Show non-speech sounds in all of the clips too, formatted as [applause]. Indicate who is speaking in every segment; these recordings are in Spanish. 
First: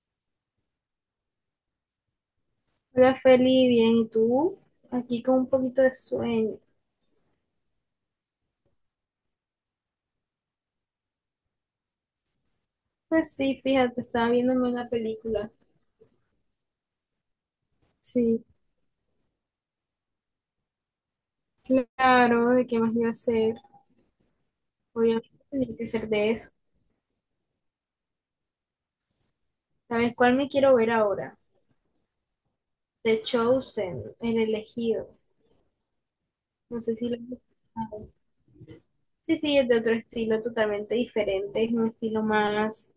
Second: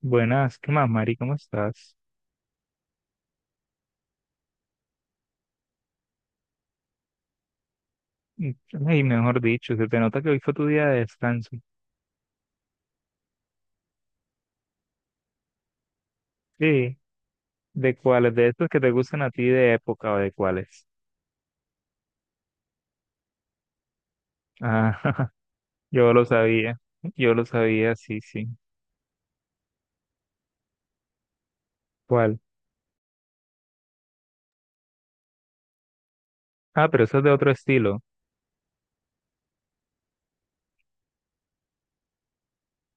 Speaker 1: Buenas, ¿qué más, Mari? ¿Cómo estás?
Speaker 2: Hola Feli, bien, ¿y tú? Aquí con un poquito de sueño.
Speaker 1: Mm. Ay, mejor dicho, se te nota que hoy fue tu día de descanso.
Speaker 2: Pues sí, fíjate, estaba viéndome una película.
Speaker 1: Sí, ¿de cuáles?
Speaker 2: Sí,
Speaker 1: ¿De estos que te gustan a ti de época o de cuáles?
Speaker 2: claro, ¿de qué más iba a ser?
Speaker 1: Ah,
Speaker 2: Obviamente
Speaker 1: [laughs]
Speaker 2: tenía que ser
Speaker 1: yo lo
Speaker 2: de eso.
Speaker 1: sabía, yo lo sabía, sí, sí.
Speaker 2: ¿Sabes cuál me quiero ver ahora?
Speaker 1: ¿Cuál?
Speaker 2: The Chosen, El Elegido. No
Speaker 1: Ah,
Speaker 2: sé
Speaker 1: pero
Speaker 2: si lo
Speaker 1: eso
Speaker 2: has
Speaker 1: es de otro estilo,
Speaker 2: escuchado. Sí, sí, es de otro estilo totalmente diferente, es un estilo más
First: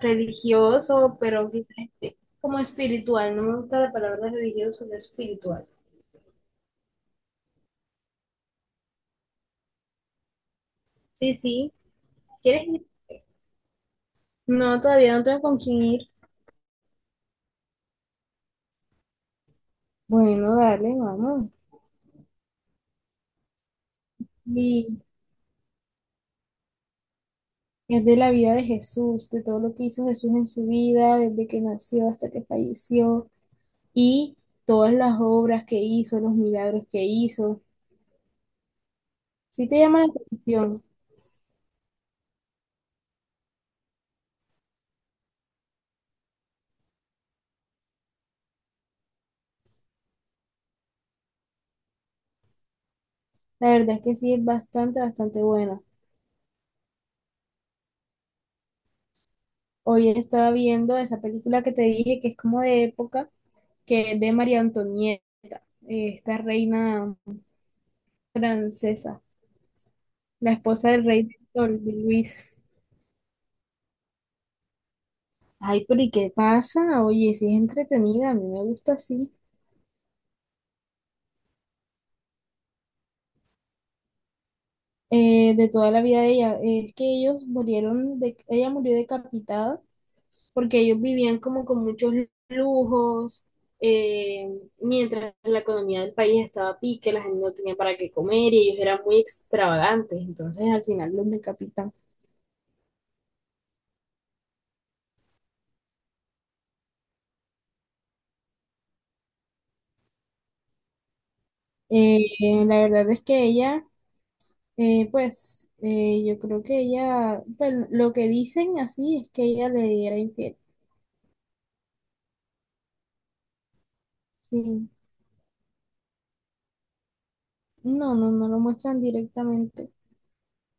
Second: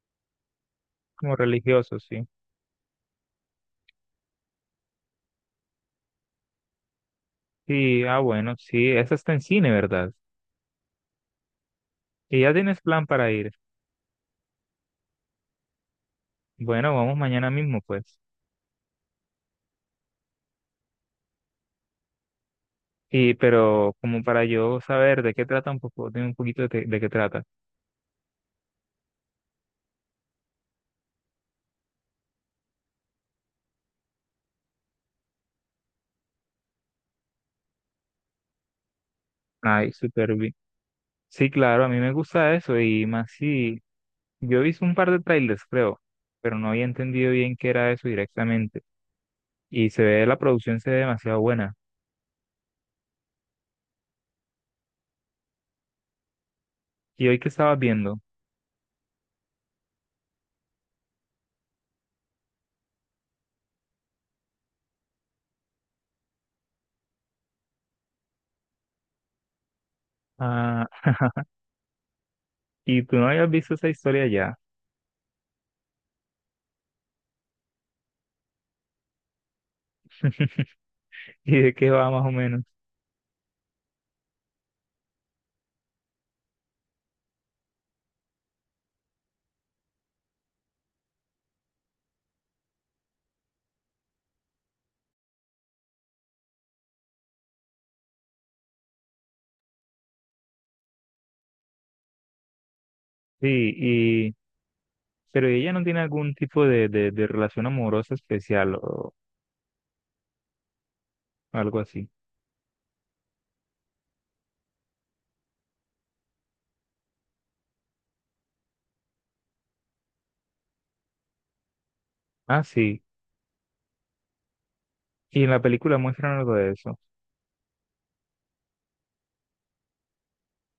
Speaker 2: religioso,
Speaker 1: como
Speaker 2: pero quizás
Speaker 1: religioso, sí.
Speaker 2: como espiritual. No me gusta la palabra religioso, sino espiritual.
Speaker 1: Sí, ah, bueno, sí, esa está en cine, ¿verdad?
Speaker 2: Sí, sí.
Speaker 1: Y ya
Speaker 2: ¿Quieres
Speaker 1: tienes
Speaker 2: ir?
Speaker 1: plan para ir.
Speaker 2: No, todavía no tengo con quién ir.
Speaker 1: Bueno, vamos mañana mismo, pues.
Speaker 2: Bueno, dale, vamos.
Speaker 1: Y, pero como para yo
Speaker 2: Y
Speaker 1: saber de qué trata un poco, de un poquito de qué trata.
Speaker 2: es de la vida de Jesús, de todo lo que hizo Jesús en su vida, desde que nació hasta que falleció, y todas las obras que hizo, los milagros que hizo. Sí te
Speaker 1: Ay,
Speaker 2: llama la
Speaker 1: súper bien.
Speaker 2: atención.
Speaker 1: Sí, claro, a mí me gusta eso y más si yo hice un par de trailers, creo, pero no había entendido bien qué era eso directamente. Y se ve, la producción se ve demasiado buena.
Speaker 2: La verdad es que sí es bastante, bastante buena.
Speaker 1: ¿Y hoy que estabas viendo?
Speaker 2: Hoy estaba viendo esa película que te dije que es como de época, que es de María Antonieta, esta reina francesa, la
Speaker 1: Ah,
Speaker 2: esposa del rey del
Speaker 1: [laughs]
Speaker 2: sol, de Luis.
Speaker 1: y tú no habías visto esa historia ya.
Speaker 2: Ay, pero ¿y qué pasa? Oye, sí es entretenida, a mí me gusta así.
Speaker 1: [laughs] ¿Y de qué va más o menos?
Speaker 2: De toda la vida de ella, es que ellos murieron, de, ella murió decapitada porque ellos vivían como con muchos lujos, eh, mientras la economía del país estaba a pique, la gente no tenía para qué comer y ellos eran muy extravagantes, entonces al final los decapitan.
Speaker 1: Sí, y pero ella no tiene algún tipo de relación amorosa especial o algo así.
Speaker 2: La verdad es que ella, pues, yo creo que ella, pues lo que dicen así es que ella le era infiel.
Speaker 1: Ah, sí.
Speaker 2: Sí.
Speaker 1: Y en la película muestran algo de eso.
Speaker 2: No, no, no lo muestran directamente.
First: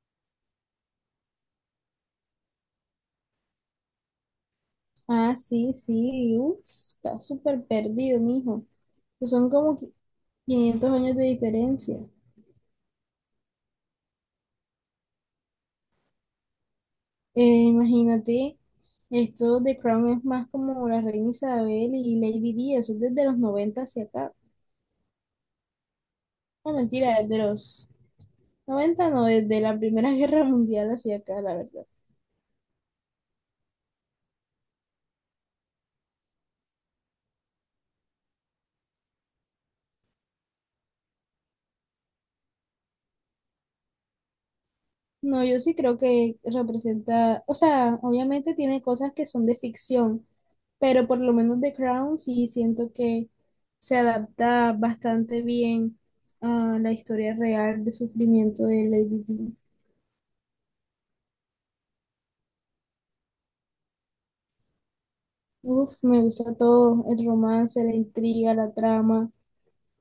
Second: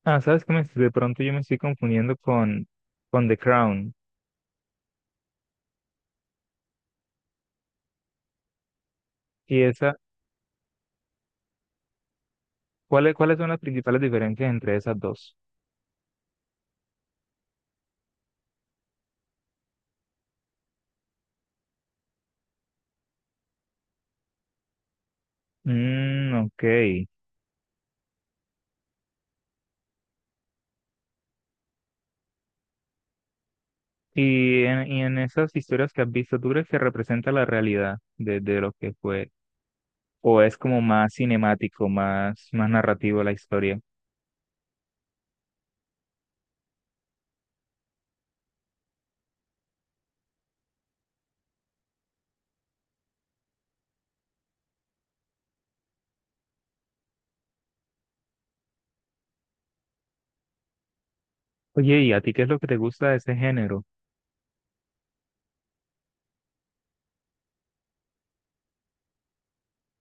Speaker 1: Ah, sabes que de pronto yo me estoy confundiendo con The Crown.
Speaker 2: Ah, sí, sí, uf, está súper perdido, mijo. Pues son
Speaker 1: Y
Speaker 2: como
Speaker 1: esa
Speaker 2: 500 años de diferencia.
Speaker 1: ¿cuáles, cuáles son las principales diferencias entre esas dos?
Speaker 2: Imagínate, esto de Crown es más como la reina Isabel y Lady Di, eso es desde los 90 hacia acá.
Speaker 1: Mm, ok.
Speaker 2: No, mentira, desde los 90 no, desde la Primera [laughs] Guerra Mundial hacia acá, la verdad.
Speaker 1: Y en esas historias que has visto, ¿tú crees que representa la realidad de lo que fue? ¿O es como más cinemático, más, más narrativo la historia?
Speaker 2: No, yo sí creo que representa, o sea, obviamente tiene cosas que son de ficción, pero por lo menos The Crown sí siento que se adapta bastante bien a la historia real de sufrimiento de Lady Di.
Speaker 1: Oye, ¿y a ti qué es lo que te gusta de ese género?
Speaker 2: Uf, me gusta todo, el romance, la intriga, la trama,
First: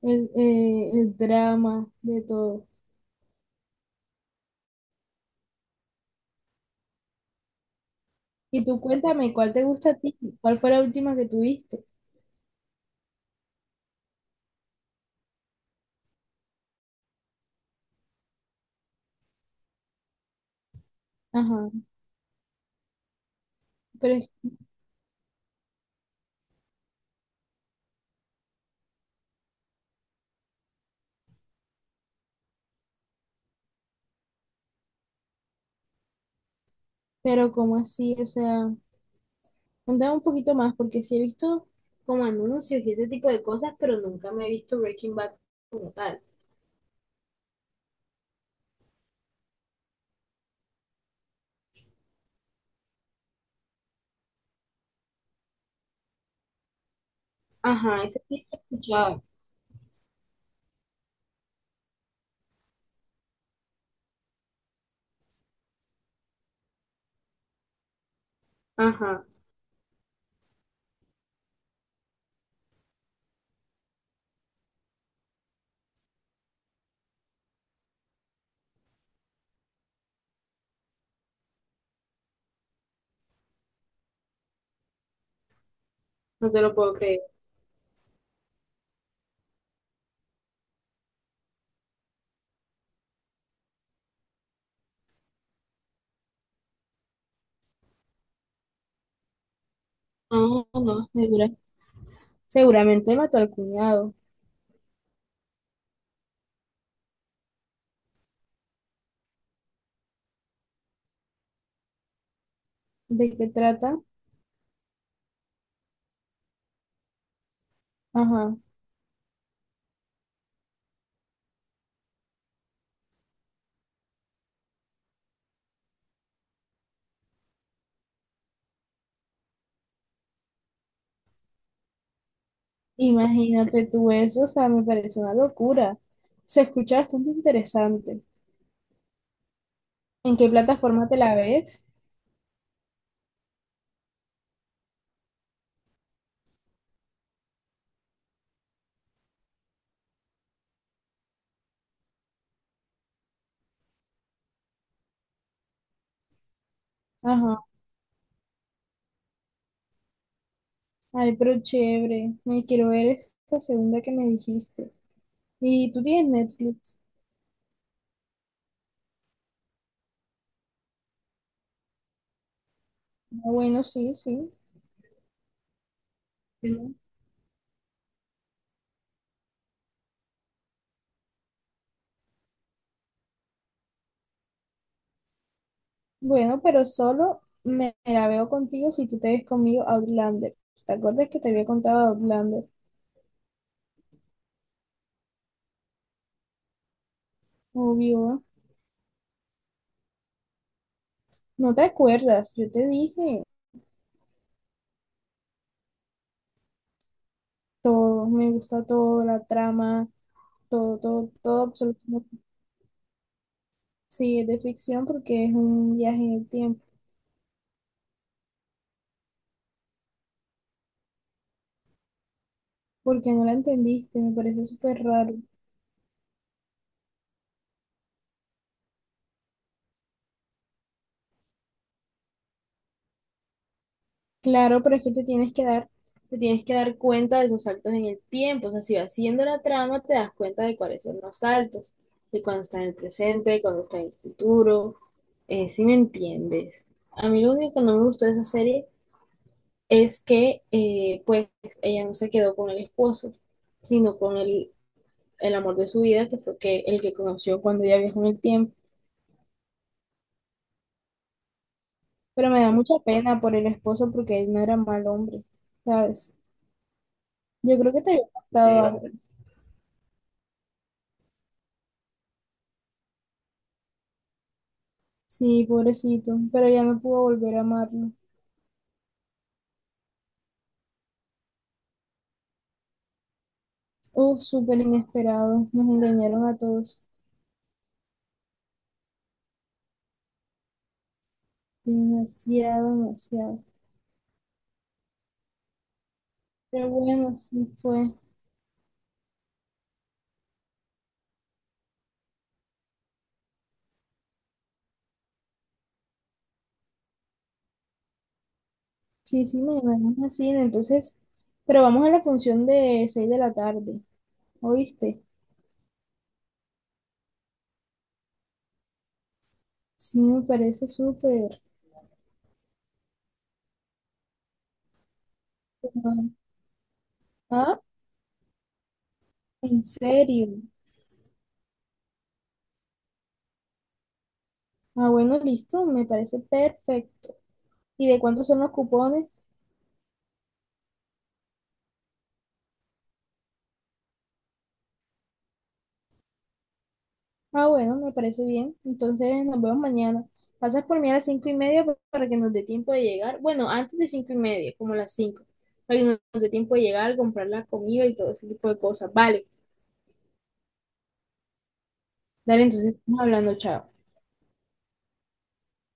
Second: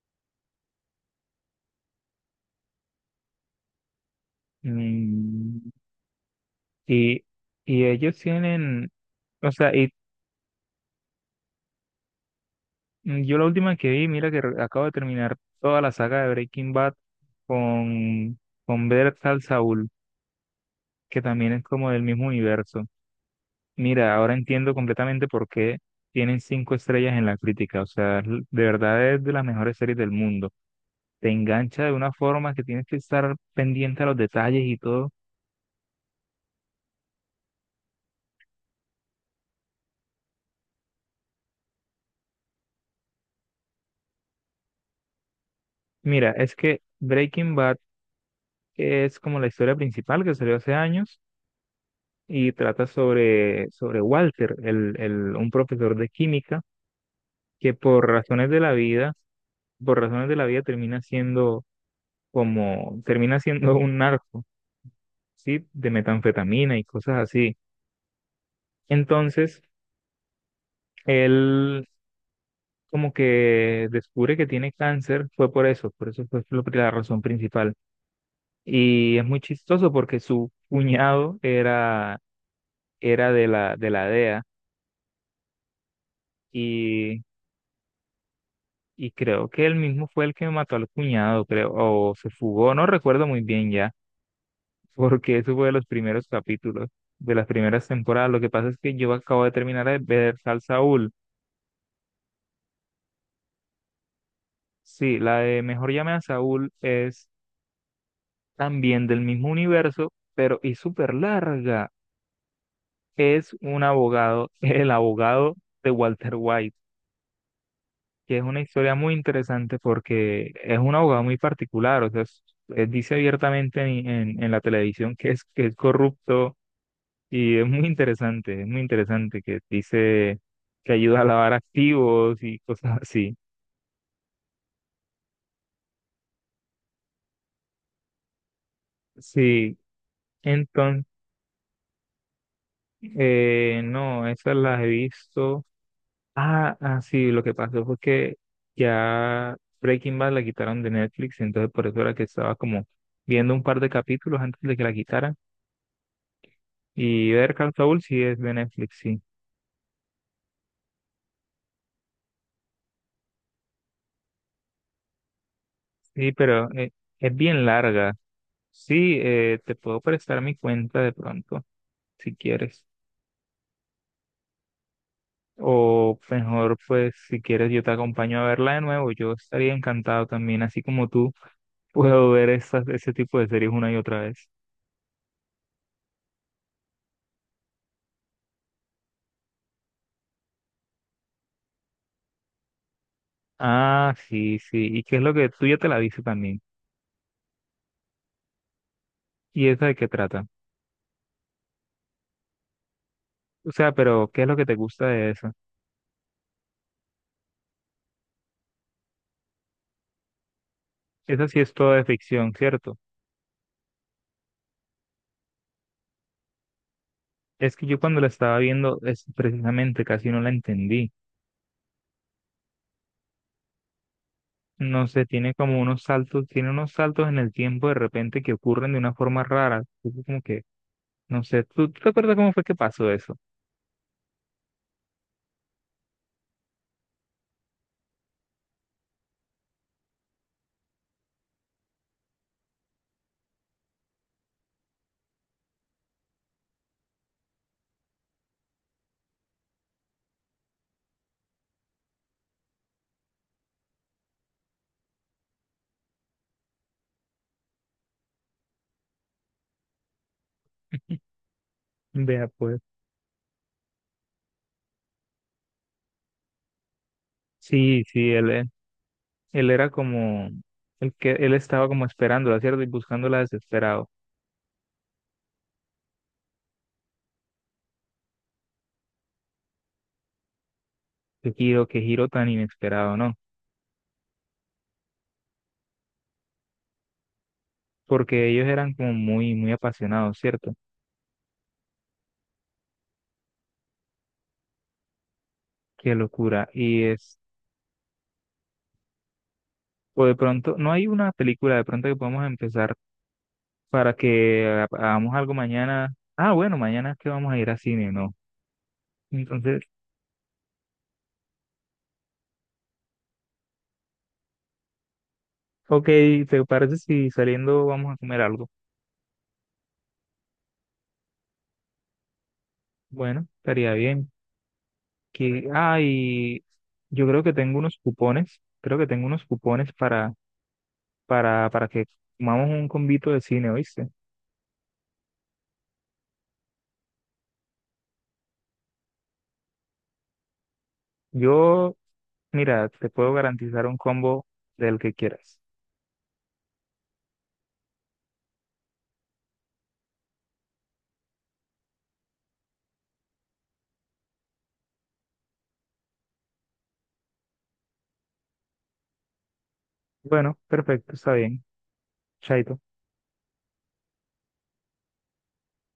Speaker 2: el drama, de todo.
Speaker 1: Mm, y, ellos
Speaker 2: Y tú
Speaker 1: tienen,
Speaker 2: cuéntame,
Speaker 1: o
Speaker 2: ¿cuál te
Speaker 1: sea,
Speaker 2: gusta a ti? ¿Cuál fue la última que tuviste?
Speaker 1: yo la última que vi, mira que acabo de terminar toda la saga de Breaking Bad con, con Better Call Saul, que también es
Speaker 2: Ajá,
Speaker 1: como del mismo universo. Mira,
Speaker 2: pero,
Speaker 1: ahora entiendo completamente por qué tienen cinco estrellas en la crítica. O sea, de verdad es de las mejores series del mundo. Te engancha de una forma que tienes que estar pendiente a los detalles y todo.
Speaker 2: pero ¿cómo así? O sea. Contame un poquito más, porque sí he visto como anuncios y ese tipo de cosas, pero nunca me he visto Breaking Bad como tal.
Speaker 1: Mira, es que Breaking Bad es como la historia principal que salió hace años y trata sobre Walter, un profesor de química que
Speaker 2: Ajá,
Speaker 1: por
Speaker 2: ese sí
Speaker 1: razones
Speaker 2: lo
Speaker 1: de
Speaker 2: he
Speaker 1: la vida,
Speaker 2: escuchado.
Speaker 1: por razones de la vida termina siendo como, termina siendo [laughs] un narco, ¿sí? De metanfetamina y cosas así.
Speaker 2: Ajá,
Speaker 1: Entonces, él como que descubre que tiene cáncer, fue por eso fue la razón principal. Y es muy chistoso porque su cuñado era, era de la DEA
Speaker 2: no te lo puedo
Speaker 1: y,
Speaker 2: creer.
Speaker 1: y creo que él mismo fue el que mató al cuñado, creo, o se fugó, no recuerdo muy bien ya, [laughs] porque eso fue de los primeros capítulos, de las primeras temporadas. Lo que pasa es que yo acabo de terminar de ver Sal
Speaker 2: No, no,
Speaker 1: Saúl.
Speaker 2: seguramente mató al cuñado.
Speaker 1: Sí, la de Mejor llame a Saúl es también del mismo universo, pero y súper larga.
Speaker 2: ¿De qué
Speaker 1: Es un
Speaker 2: trata?
Speaker 1: abogado, [laughs] el abogado de Walter White, que es
Speaker 2: Ajá,
Speaker 1: una historia muy interesante porque es un abogado muy particular, o sea, él dice abiertamente en la televisión que es corrupto y es muy interesante que dice que ayuda a lavar activos y cosas así.
Speaker 2: imagínate tú eso, o sea, me parece una locura. Se escucha bastante interesante.
Speaker 1: Sí,
Speaker 2: ¿En qué
Speaker 1: entonces,
Speaker 2: plataforma te la ves?
Speaker 1: no, esas las he visto. Ah, ah, sí, lo que pasó fue que ya Breaking Bad la quitaron de Netflix, entonces por eso era que estaba como viendo un par de capítulos antes de que la quitaran. Y ver
Speaker 2: Ajá,
Speaker 1: Call Saul sí es de Netflix, sí.
Speaker 2: ay, pero chévere, me quiero ver esa segunda que me dijiste. ¿Y tú
Speaker 1: Sí,
Speaker 2: tienes
Speaker 1: pero
Speaker 2: Netflix?
Speaker 1: es bien larga. Sí, te puedo prestar mi cuenta de pronto, si quieres.
Speaker 2: Ah, bueno, sí, sí.
Speaker 1: O mejor,
Speaker 2: Bueno,
Speaker 1: pues, si quieres, yo te acompaño a verla de nuevo. Yo estaría encantado también, así como tú, [laughs] puedo ver esas, ese tipo de series una y otra vez.
Speaker 2: bueno, pero solo me la veo contigo si tú te ves conmigo a Outlander. ¿Te acuerdas que te había contado de Outlander?
Speaker 1: Ah, sí, sí. ¿Y qué es lo que tú ya te la viste también?
Speaker 2: Obvio.
Speaker 1: ¿Y esa de qué trata?
Speaker 2: No te acuerdas, yo te dije
Speaker 1: O sea, pero ¿qué es lo que te gusta de esa?
Speaker 2: todo, me gusta todo, la trama, todo, todo,
Speaker 1: Esa sí
Speaker 2: todo,
Speaker 1: es toda de
Speaker 2: absolutamente.
Speaker 1: ficción, ¿cierto?
Speaker 2: Sí, es de ficción porque es un viaje en el tiempo.
Speaker 1: Es que yo cuando la estaba viendo, es precisamente casi no la entendí.
Speaker 2: Porque no la entendiste, me parece súper
Speaker 1: No sé,
Speaker 2: raro.
Speaker 1: tiene como unos saltos, tiene unos saltos en el tiempo de repente que ocurren de una forma rara. Es como que, no sé, ¿tú, tú te acuerdas cómo fue que pasó eso?
Speaker 2: Claro, pero es que te tienes que dar cuenta de esos saltos en el tiempo. O sea, si vas siguiendo la trama, te das cuenta de cuáles son los saltos, de cuando está en el presente, de cuando está en el futuro. Si me entiendes. A mí lo único que no me gustó de esa serie es que, pues, ella no se quedó con el esposo, sino con el amor de su vida, que fue que, el que conoció cuando ella viajó en el tiempo.
Speaker 1: Vea,
Speaker 2: Pero me da
Speaker 1: pues.
Speaker 2: mucha pena por el esposo porque él no era mal hombre, ¿sabes? Yo creo
Speaker 1: Sí,
Speaker 2: que te había
Speaker 1: sí,
Speaker 2: Sí, contado
Speaker 1: él era como, el que él estaba como esperándola, ¿cierto? Y buscándola desesperado.
Speaker 2: Sí, pobrecito, pero ya no pudo volver a amarlo.
Speaker 1: Qué giro tan inesperado, ¿no?
Speaker 2: Uf, súper inesperado, nos engañaron a todos.
Speaker 1: Porque ellos eran como muy, muy apasionados, ¿cierto?
Speaker 2: Demasiado, demasiado.
Speaker 1: Qué locura.
Speaker 2: Pero
Speaker 1: Y
Speaker 2: bueno,
Speaker 1: es,
Speaker 2: así fue.
Speaker 1: o de pronto, no hay una película de pronto que podemos empezar para que hagamos algo mañana. Ah, bueno, mañana es que vamos a ir a cine, ¿no?
Speaker 2: Sí, sí,
Speaker 1: Entonces,
Speaker 2: mañana vamos a cine, entonces. Pero vamos a la función de 6 de la tarde, ¿oíste?
Speaker 1: ok, ¿te parece si saliendo vamos a comer algo?
Speaker 2: Sí, me parece súper.
Speaker 1: Bueno, estaría bien. Que, ah, y yo creo que tengo
Speaker 2: Ah,
Speaker 1: unos cupones, creo que tengo unos
Speaker 2: ¿en
Speaker 1: cupones para,
Speaker 2: serio?
Speaker 1: para, para que comamos un combito de cine, ¿oíste?
Speaker 2: Ah, bueno, listo, me parece perfecto. ¿Y de cuántos son los cupones?
Speaker 1: Yo, mira, te puedo garantizar un combo del que quieras.
Speaker 2: Ah, bueno, me parece bien. Entonces nos vemos mañana. Pasas por mí a las 5:30 para que nos dé tiempo de llegar. Bueno, antes de 5:30, como las 5, para que nos dé tiempo de llegar, comprar la comida y todo ese tipo de cosas. Vale,
Speaker 1: Bueno, perfecto, está bien.
Speaker 2: dale,
Speaker 1: Chaito.
Speaker 2: entonces estamos hablando, chao.